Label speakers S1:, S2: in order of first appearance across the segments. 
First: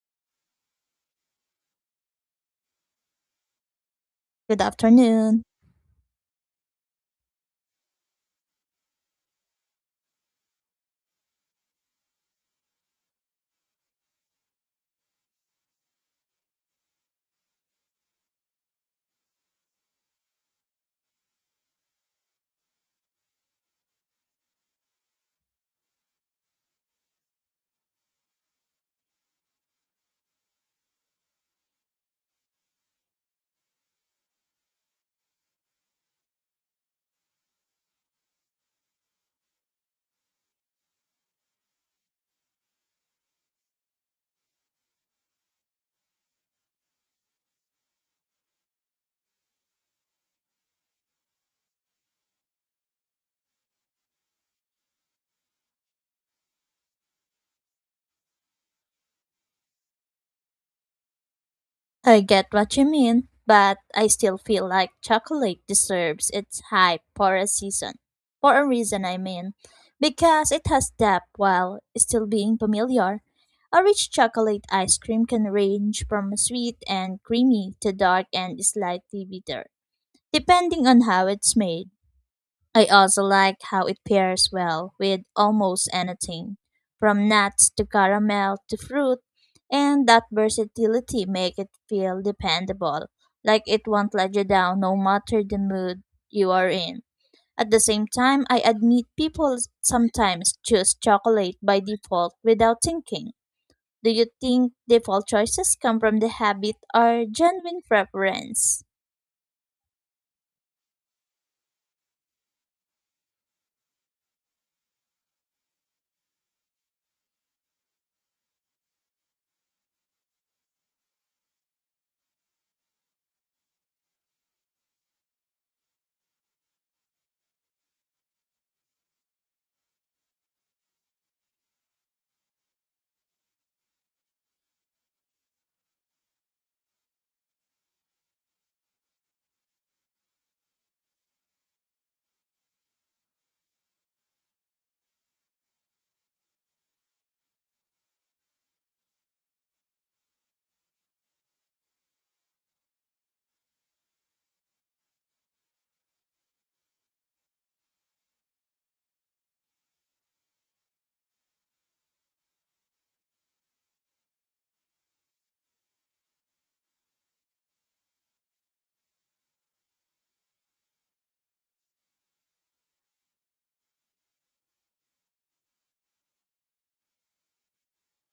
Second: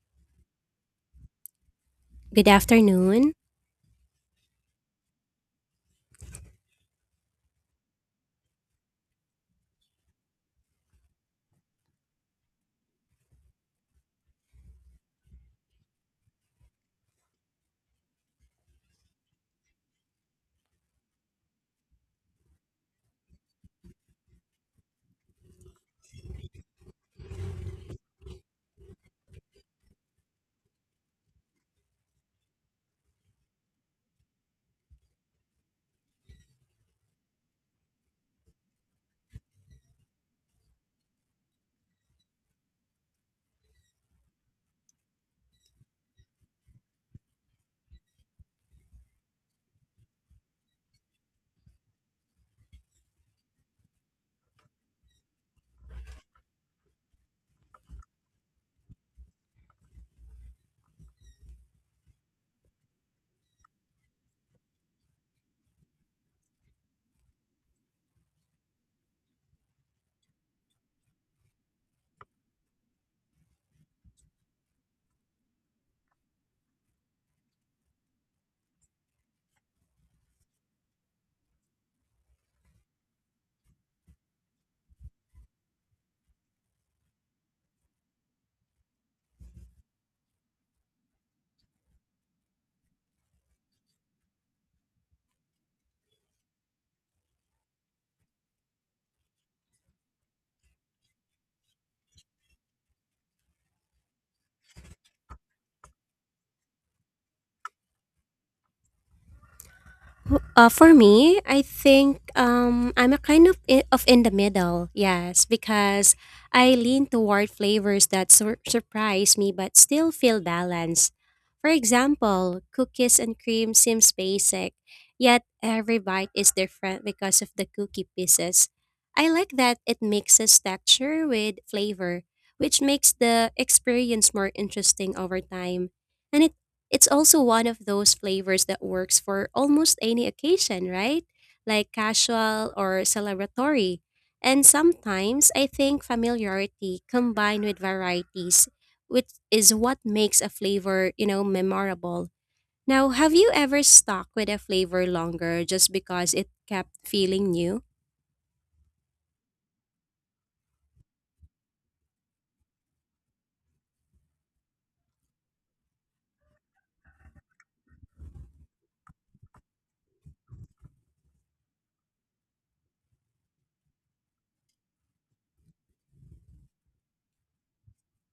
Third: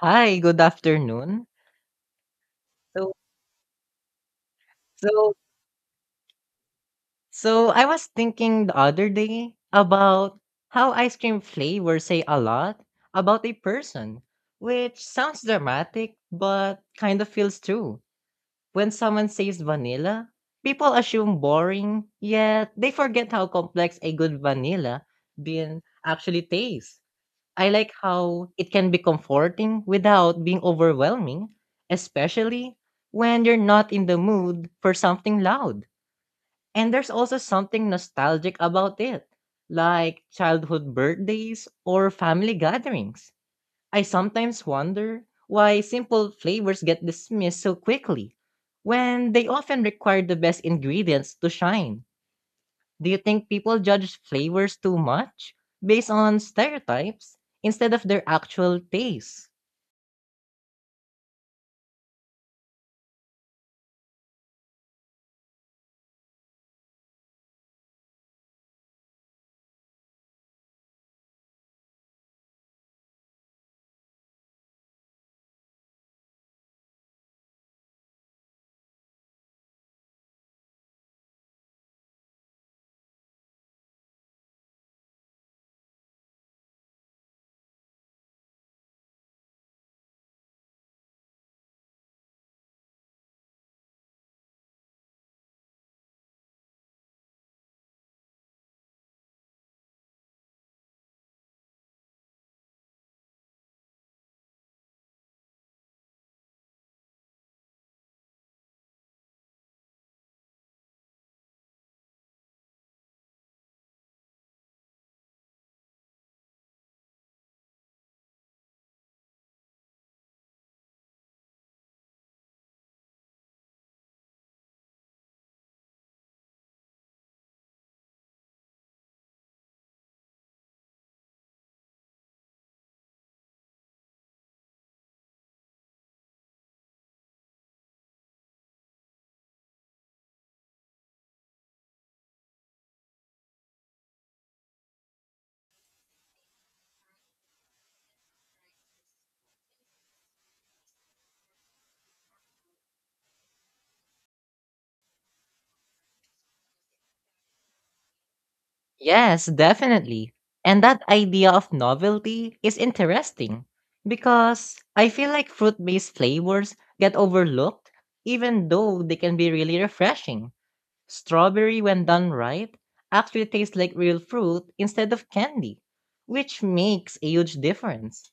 S1: Hi, good afternoon.
S2: Good
S1: So
S2: afternoon.
S3: Good
S1: so
S3: afternoon.
S1: so I was thinking the other day about how ice cream flavors say a lot about a person, which sounds dramatic but kind of feels true. When someone says vanilla, people assume boring, yet they forget how complex a good vanilla bean actually tastes. I like how it can be comforting without being overwhelming, especially when you're not in the mood for something loud. And there's also something nostalgic about it, like childhood birthdays or family gatherings. I sometimes wonder why simple flavors get dismissed so quickly when they often require the best ingredients to shine. Do you think people judge flavors too much based on stereotypes instead of their actual taste?
S3: I get what you mean, but I still feel like chocolate deserves its hype for a season. For a reason, I mean. Because it has depth while still being familiar. A rich chocolate ice cream can range from sweet and creamy to dark and slightly bitter, depending on how it's made. I also like how it pairs well with almost anything, from nuts to caramel to fruit, and that versatility make it feel dependable, like it won't let you down no matter the mood you are in. At the same time, I admit people sometimes choose chocolate by default without thinking. Do you think default choices come from the habit or genuine preference?
S2: For me, I think I'm a kind of in the middle. Yes, because I lean toward flavors that surprise me but still feel balanced. For example, cookies and cream seems basic, yet every bite is different because of the cookie pieces. I like that it mixes texture with flavor, which makes the experience more interesting over time. And it It's also one of those flavors that works for almost any occasion, right? Like casual or celebratory. And sometimes I think familiarity combined with varieties, which is what makes a flavor, memorable. Now, have you ever stuck with a flavor longer just because it kept feeling new?
S1: Yes, definitely. And that idea of novelty is interesting because I feel like fruit based flavors get overlooked even though they can be really refreshing. Strawberry, when done right, actually tastes like real fruit instead of candy, which makes a huge difference.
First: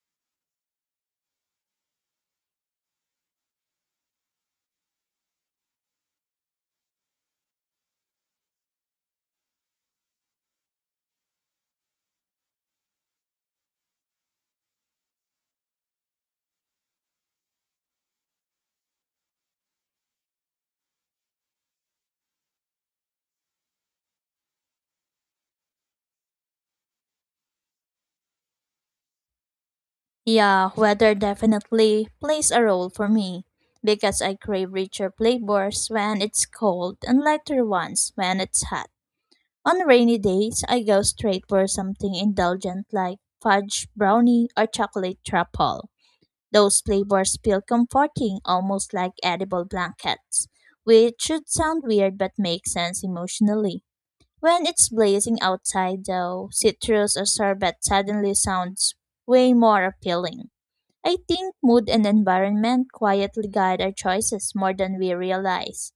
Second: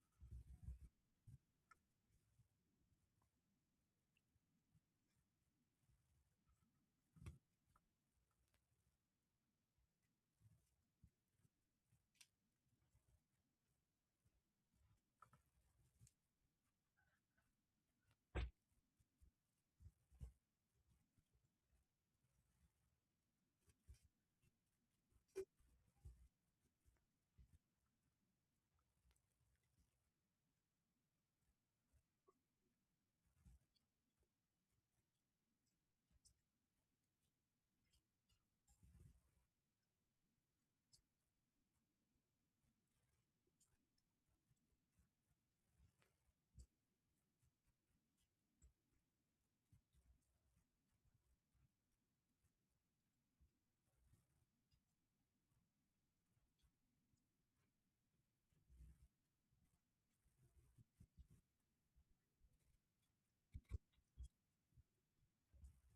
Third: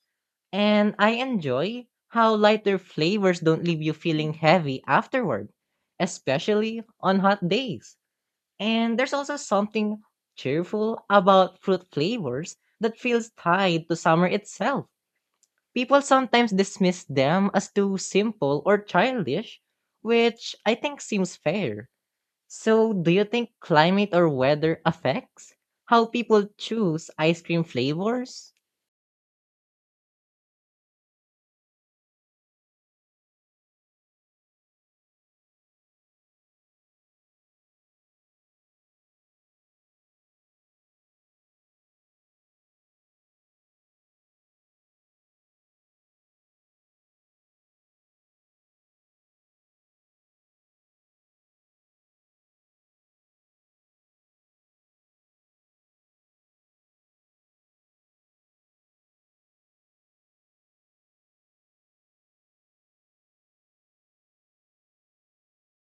S1: And I enjoy how lighter flavors don't leave you feeling heavy afterward, especially on hot days. And there's also something cheerful about fruit flavors that feels tied to summer itself. People sometimes dismiss them as too simple or childish, which I think seems fair. So, do you think climate or weather affects how people choose ice cream flavors?
S3: Yeah, weather definitely plays a role for me because I crave richer flavors when it's cold and lighter ones when it's hot. On rainy days, I go straight for something indulgent like fudge brownie or chocolate truffle. Those flavors feel comforting, almost like edible blankets, which should sound weird but makes sense emotionally. When it's blazing outside, though, citrus or sorbet suddenly sounds way more appealing. I think mood and environment quietly guide our choices more than we realize.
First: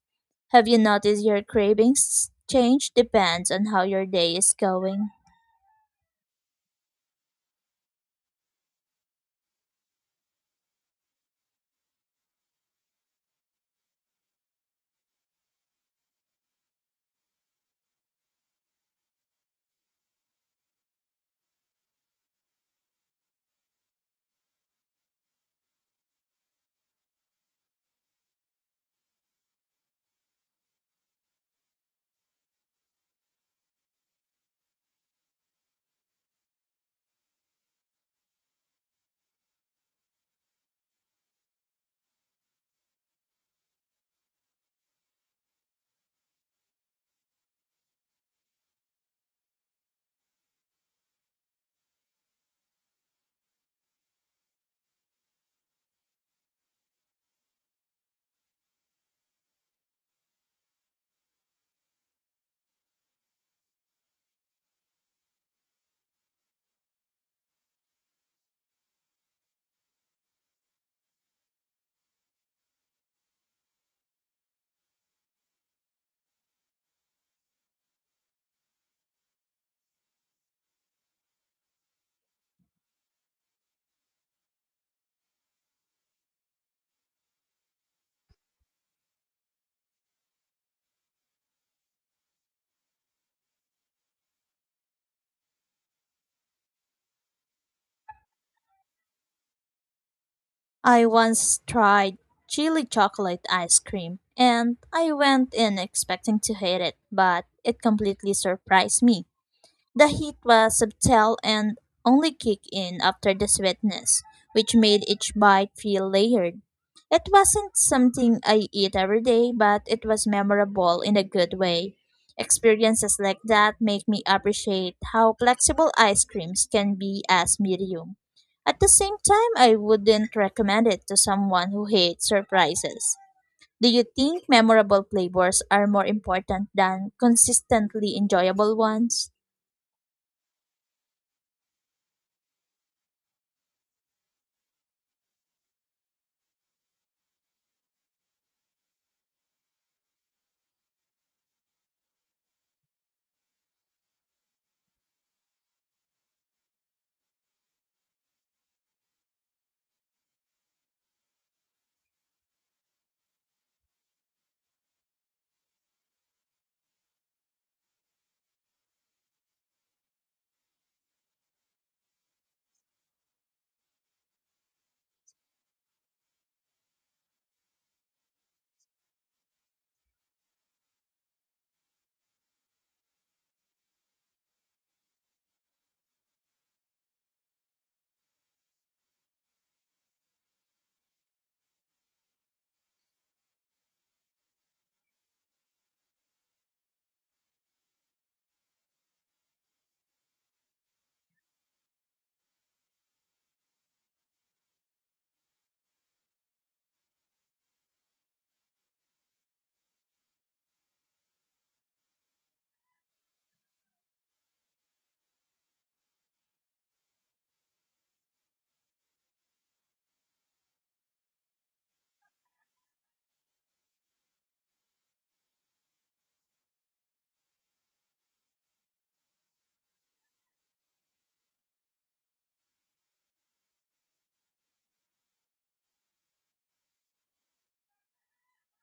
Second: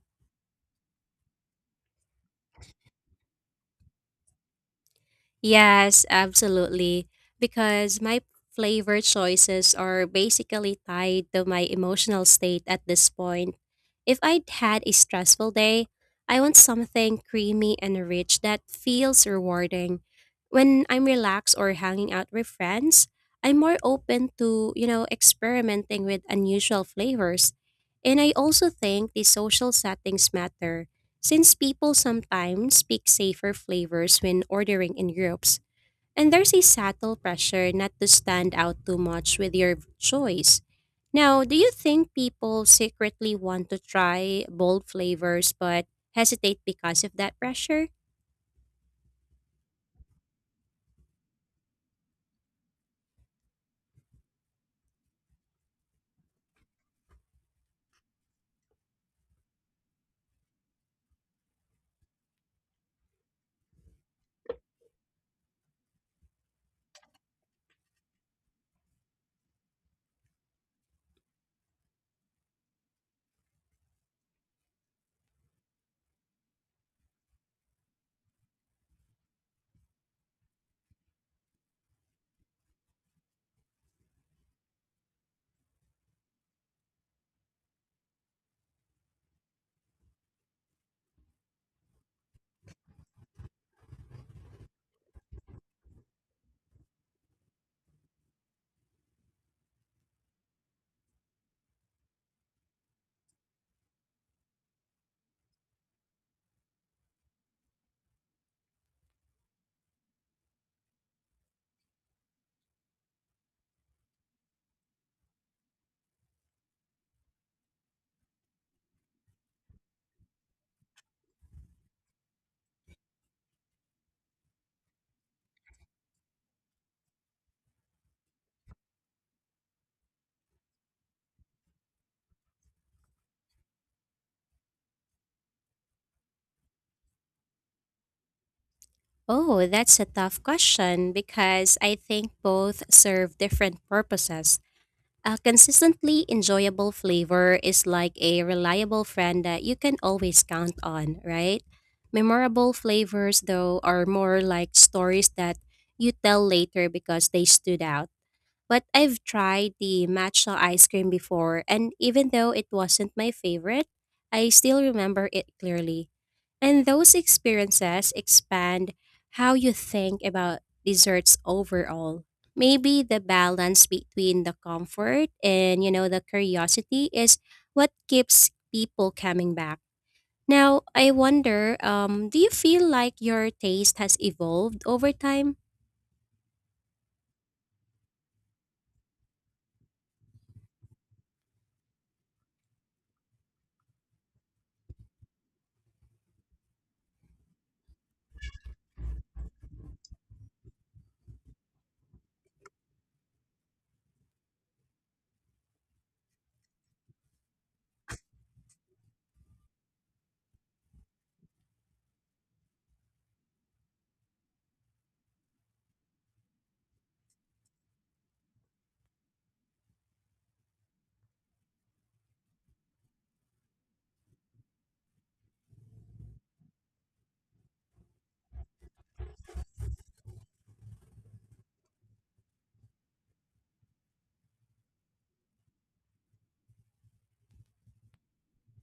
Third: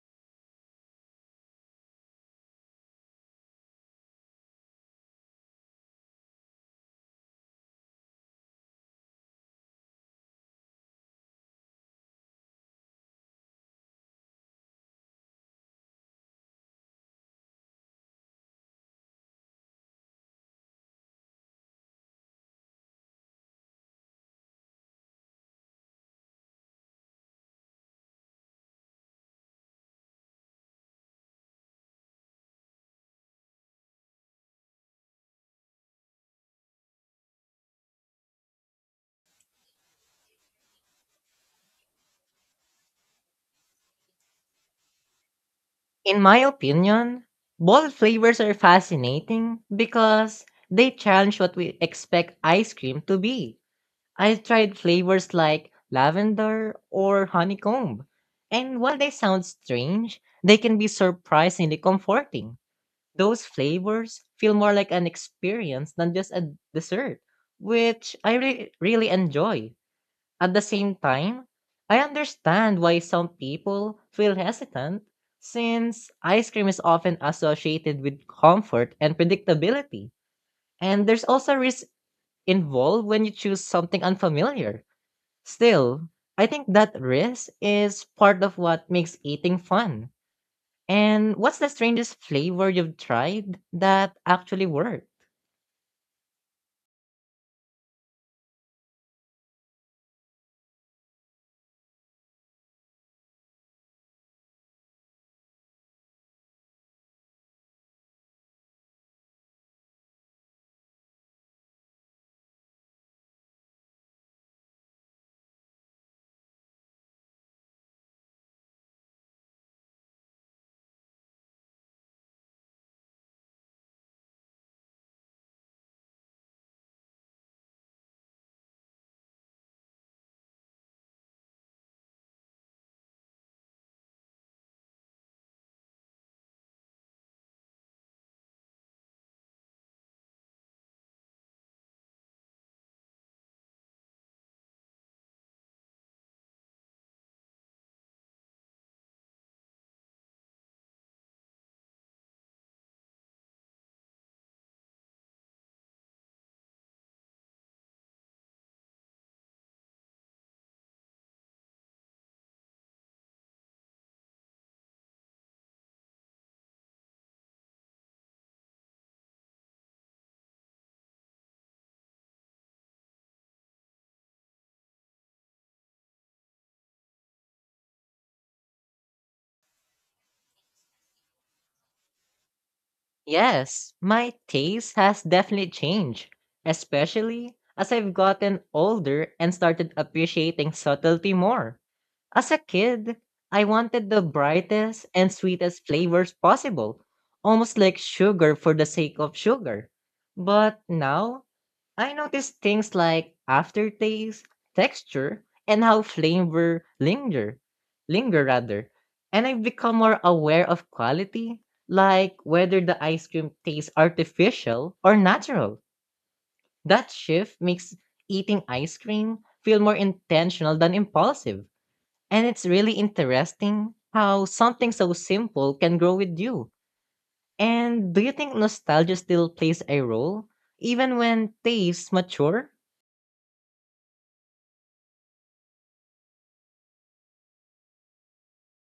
S3: Have you noticed your cravings change depends on how your day is going?
S2: Yes, absolutely. Because my flavor choices are basically tied to my emotional state at this point. If I'd had a stressful day, I want something creamy and rich that feels rewarding. When I'm relaxed or hanging out with friends, I'm more open to, experimenting with unusual flavors. And I also think the social settings matter since people sometimes pick safer flavors when ordering in groups, and there's a subtle pressure not to stand out too much with your choice. Now, do you think people secretly want to try bold flavors but
S1: In my
S2: hesitate because of
S1: opinion,
S2: that pressure?
S1: bold flavors are fascinating because they challenge what we expect ice cream to be. I've tried flavors like lavender or honeycomb, and while they sound strange, they can be surprisingly comforting. Those flavors feel more like an experience than just a dessert, which I really enjoy. At the same time, I understand why some people feel hesitant since ice cream is often associated with comfort and predictability. And there's also risk involved when you choose something unfamiliar. Still, I think that risk is part of what makes eating fun. And what's the strangest flavor you've tried that actually worked?
S3: I once tried chili chocolate ice cream and I went in expecting to hate it, but it completely surprised me. The heat was subtle and only kicked in after the sweetness, which made each bite feel layered. It wasn't something I eat every day, but it was memorable in a good way. Experiences like that make me appreciate how flexible ice creams can be as medium. At the same time, I wouldn't recommend it to someone who hates surprises. Do you think memorable flavors are more important than consistently enjoyable ones?
S2: Oh, that's a tough question because I think both serve different purposes. A consistently enjoyable flavor is like a reliable friend that you can always count on, right? Memorable flavors, though, are more like stories that you tell later because they stood out. But I've tried the matcha ice cream before, and even though it wasn't my favorite, I still remember it clearly. And those experiences expand how you think about desserts overall. Maybe the balance between the comfort and, the curiosity is what keeps people coming back. Now, I wonder, do you feel like your
S1: Yes,
S2: taste has
S1: my
S2: evolved
S1: taste
S2: over
S1: has
S2: time?
S1: definitely changed, especially as I've gotten older and started appreciating subtlety more. As a kid, I wanted the brightest and sweetest flavors possible, almost like sugar for the sake of sugar. But now, I notice things like aftertaste, texture, and how flavor linger, rather. And I've become more aware of quality, like whether the ice cream tastes artificial or natural. That shift makes eating ice cream feel more intentional than impulsive. And it's really interesting how something so simple can grow with you. And do you think nostalgia still plays a role, even when tastes mature?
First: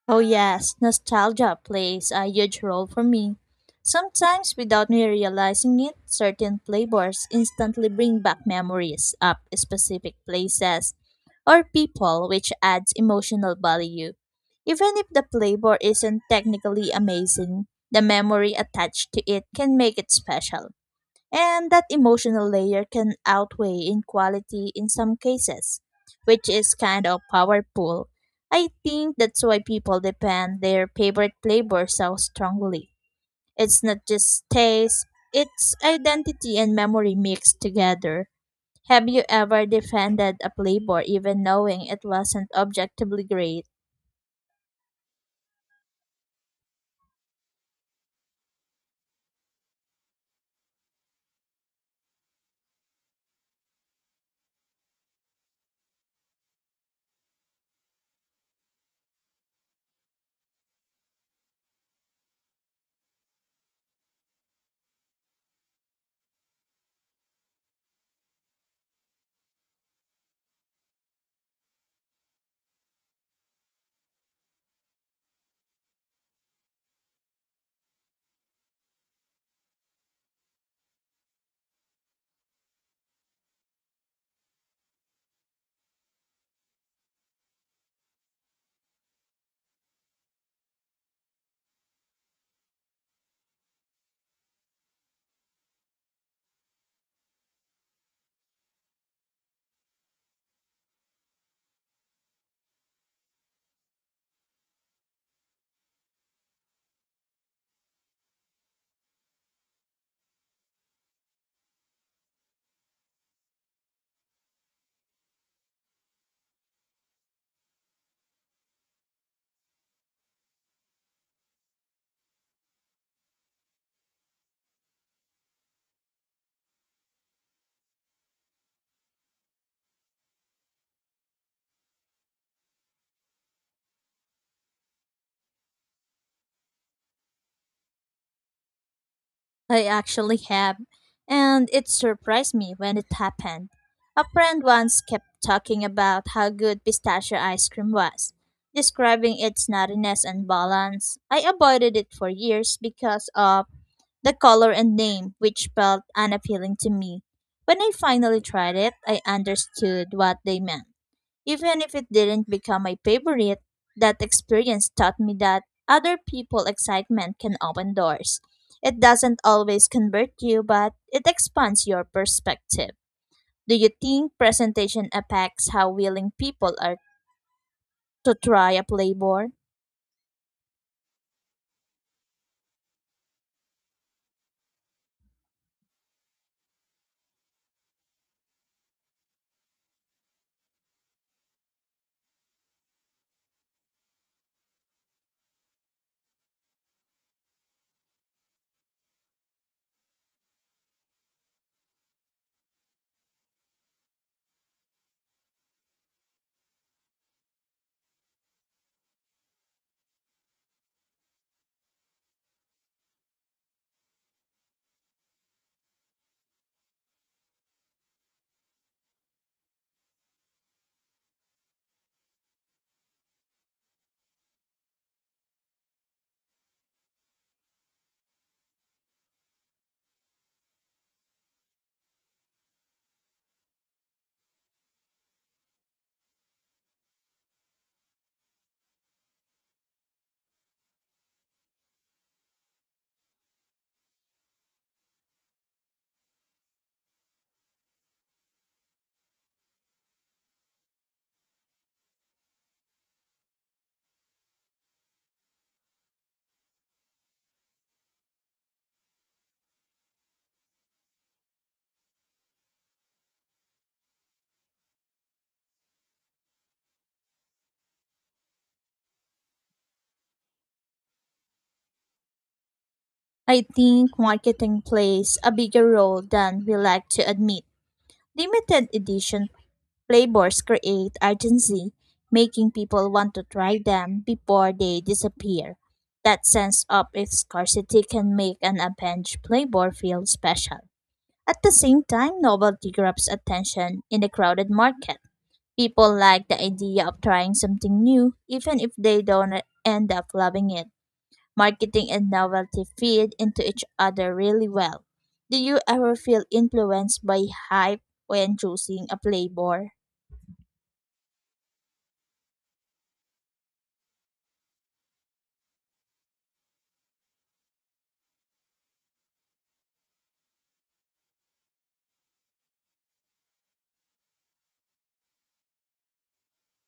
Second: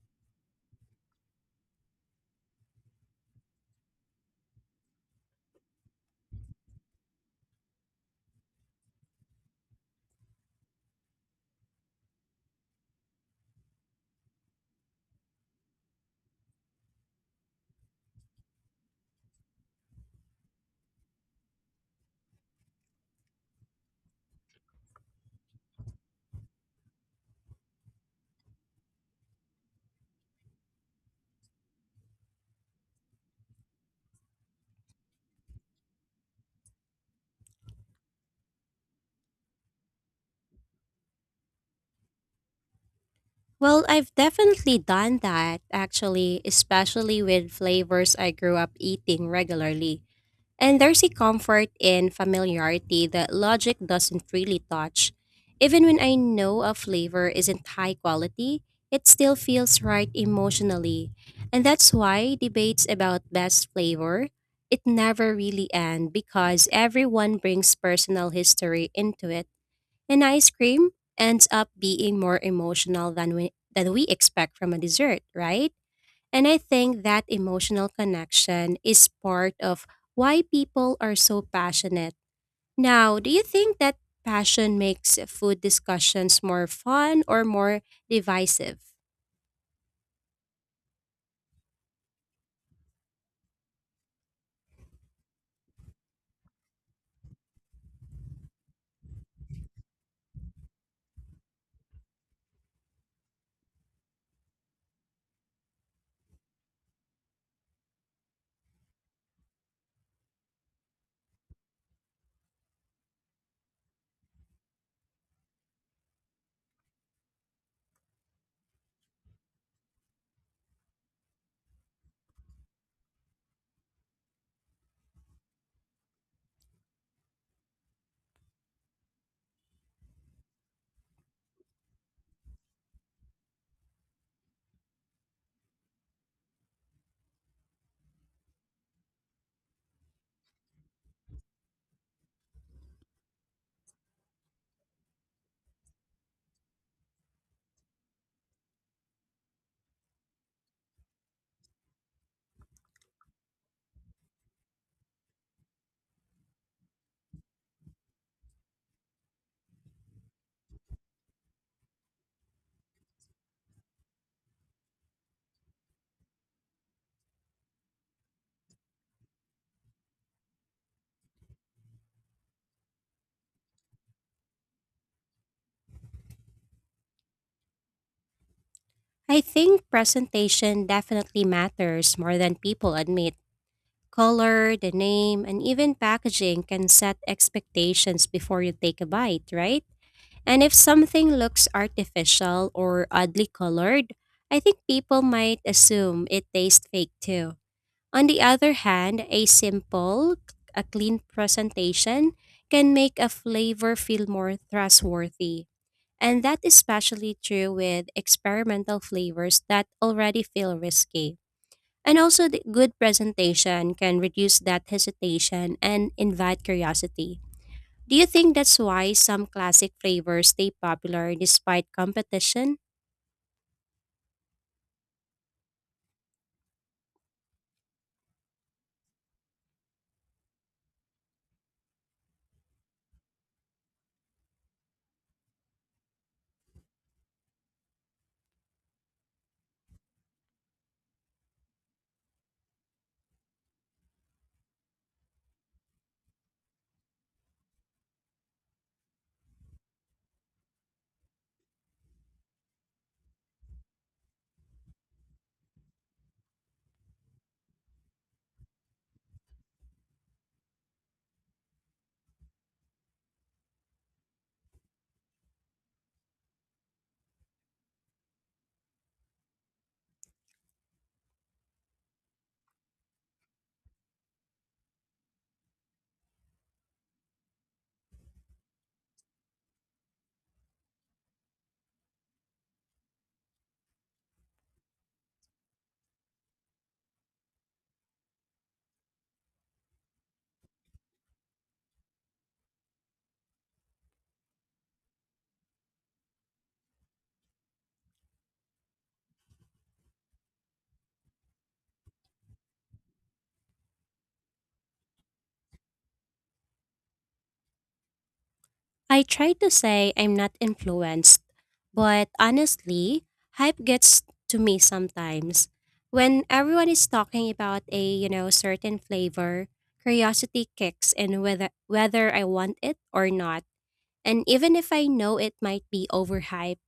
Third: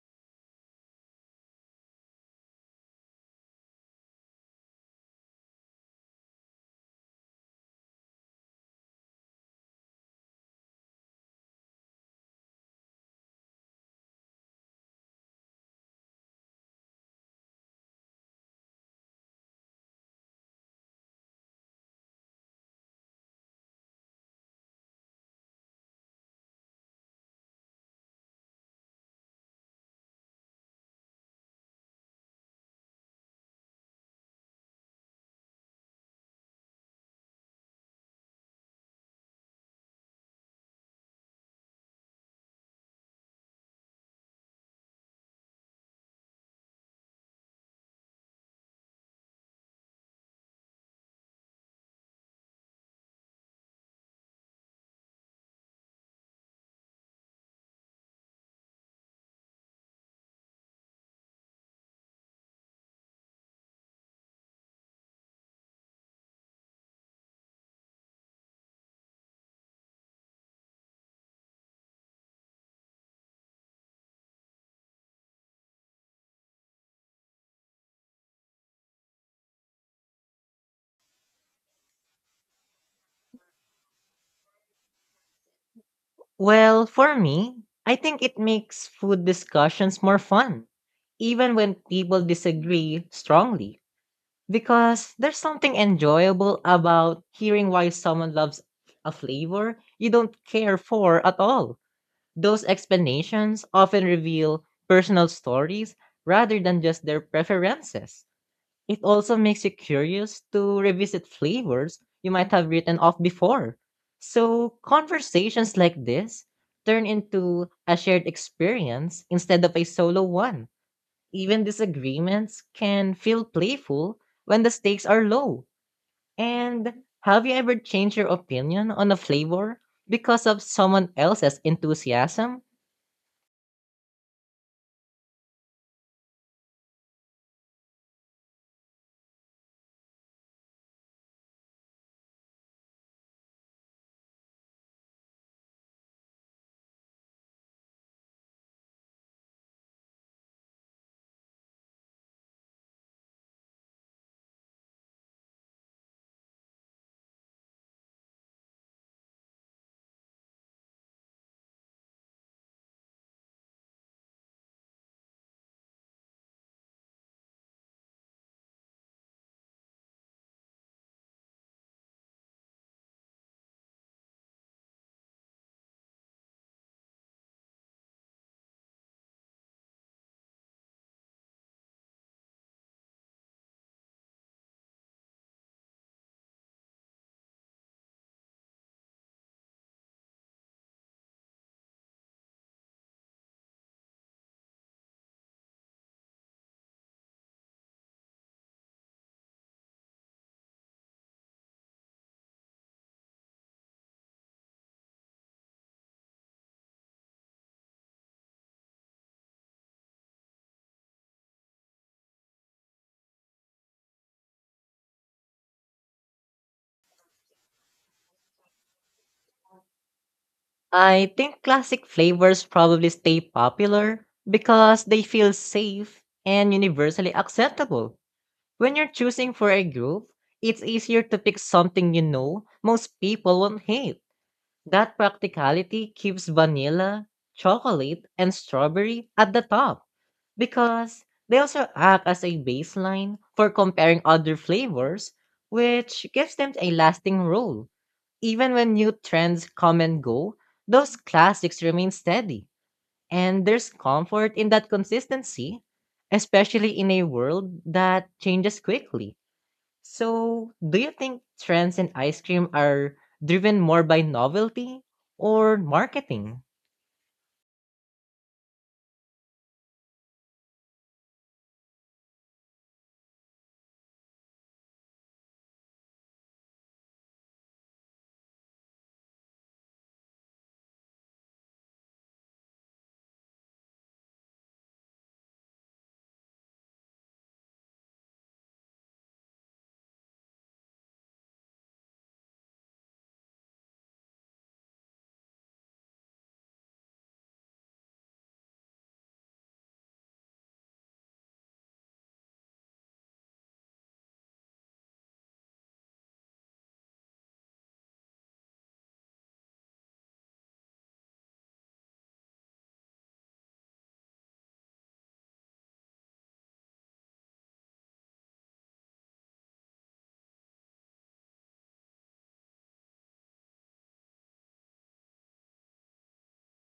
S3: Oh, yes, nostalgia plays a huge role for me. Sometimes, without me realizing it, certain flavors instantly bring back memories of specific places or people, which adds emotional value. Even if the flavor isn't technically amazing, the memory attached to it can make it special. And that emotional layer can outweigh in quality in some cases, which is kind of powerful. I think that's why people depend their favorite flavor so strongly. It's not just taste, it's identity and memory mixed together. Have you ever defended a flavor even knowing it wasn't objectively great?
S2: Well, I've definitely done that, actually, especially with flavors I grew up eating regularly. And there's a comfort in familiarity that logic doesn't really touch. Even when I know a flavor isn't high quality, it still feels right emotionally. And that's why debates about best flavor, it never really end because everyone brings personal history into it. And ice cream ends up being more emotional than we expect from a dessert, right? And I think that emotional connection is part of why people are so passionate. Now, do you think that passion makes food discussions more
S1: Well, for
S2: fun or
S1: me,
S2: more
S1: I think it
S2: divisive?
S1: makes food discussions more fun, even when people disagree strongly, because there's something enjoyable about hearing why someone loves a flavor you don't care for at all. Those explanations often reveal personal stories rather than just their preferences. It also makes you curious to revisit flavors you might have written off before. So, conversations like this turn into a shared experience instead of a solo one. Even disagreements can feel playful when the stakes are low. And have you ever changed your opinion on a flavor because of someone else's enthusiasm?
S3: I actually have, and it surprised me when it happened. A friend once kept talking about how good pistachio ice cream was, describing its nuttiness and balance. I avoided it for years because of the color and name, which felt unappealing to me. When I finally tried it, I understood what they meant. Even if it didn't become my favorite, that experience taught me that other people excitement can open doors. It doesn't always convert you, but it expands your perspective. Do you think presentation affects how willing people are to try a
S2: I
S3: flavor?
S2: think presentation definitely matters more than people admit. Color, the name, and even packaging can set expectations before you take a bite, right? And if something looks artificial or oddly colored, I think people might assume it tastes fake too. On the other hand, a clean presentation can make a flavor feel more trustworthy. And that is especially true with experimental flavors that already feel risky. And also, the good presentation can reduce that hesitation and invite curiosity. Do you think that's why some classic flavors stay
S1: I
S2: popular
S1: think
S2: despite
S1: classic flavors
S2: competition?
S1: probably stay popular because they feel safe and universally acceptable. When you're choosing for a group, it's easier to pick something you know most people won't hate. That practicality keeps vanilla, chocolate, and strawberry at the top because they also act as a baseline for comparing other flavors, which gives them a lasting role. Even when new trends come and go, those classics remain steady, and there's comfort in that consistency, especially in a world that changes quickly. So, do you think trends in ice cream are driven more by novelty or marketing?
S3: I think marketing plays a bigger role than we like to admit. Limited edition flavors create urgency, making people want to try them before they disappear. That sense of scarcity can make an avenged flavor feel special. At the same time, novelty grabs attention in a crowded market. People like the idea of trying something new, even if they don't end up loving it. Marketing and novelty feed into each other really well. Do you ever feel influenced by hype when choosing a
S2: I try to
S3: flavor?
S2: say I'm not influenced, but honestly, hype gets to me sometimes. When everyone is talking about a, certain flavor, curiosity kicks in whether I want it or not. And even if I know it might be overhyped,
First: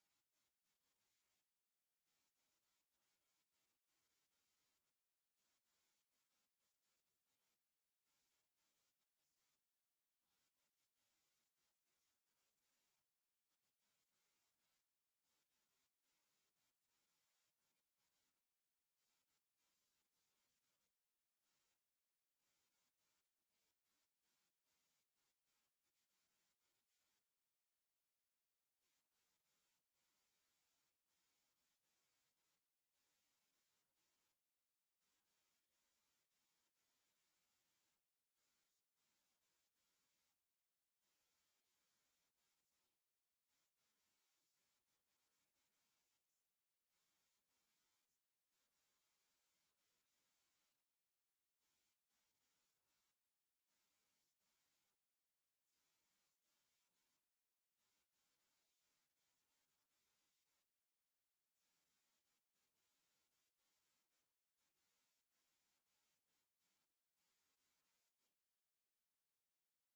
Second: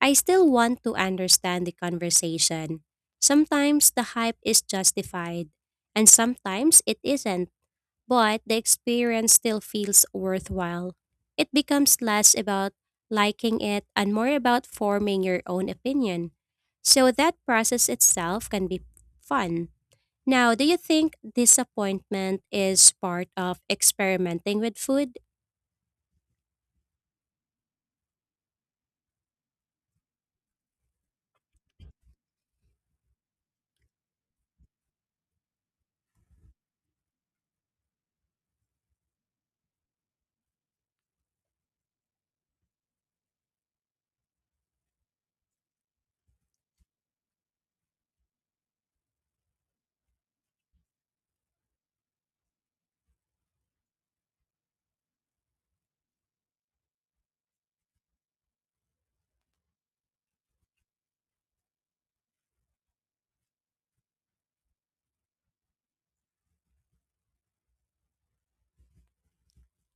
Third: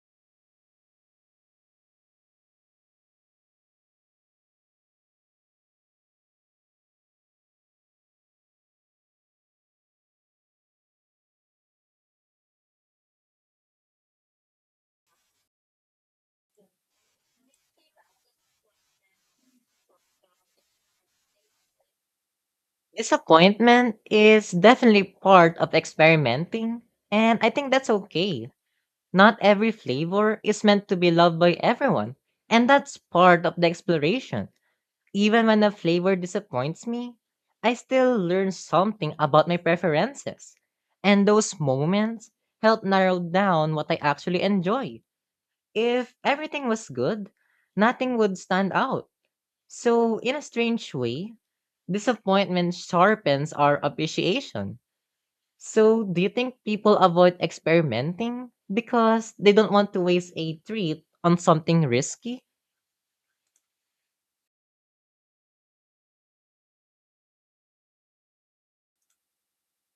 S2: I still want to understand the conversation. Sometimes the hype is justified, and sometimes it isn't, but the experience still feels worthwhile. It becomes less about liking it and more about forming your own opinion. So that process itself can be fun. Now, do you think disappointment is part of
S1: Disappointment is
S2: experimenting with
S1: definitely
S2: food?
S1: part of experimenting, and I think that's okay. Not every flavor is meant to be loved by everyone, and that's part of the exploration. Even when a flavor disappoints me, I still learn something about my preferences. And those moments help narrow down what I actually enjoy. If everything was good, nothing would stand out. So, in a strange way, disappointment sharpens our appreciation. So, do you think people avoid experimenting because they don't want to waste a treat on something risky?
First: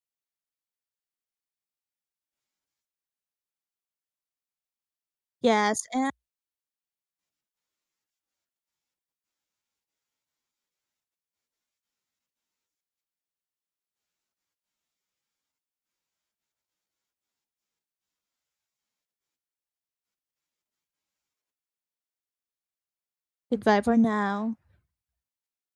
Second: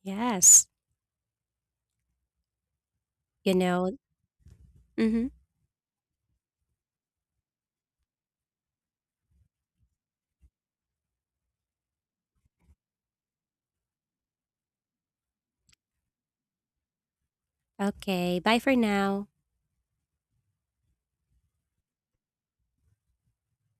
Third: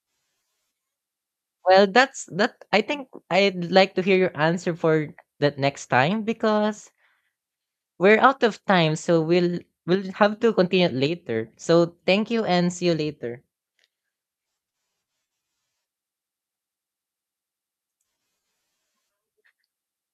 S2: Yes.
S1: Well, that's that. I think
S2: You
S1: I'd
S2: know?
S1: like to hear your answer for
S2: Mm-hmm.
S1: that
S3: Yes,
S1: next
S3: and
S1: time because we're out of time, so we'll have to continue it later. So, thank you and see you later.
S2: Okay, bye for now.
S3: goodbye for now.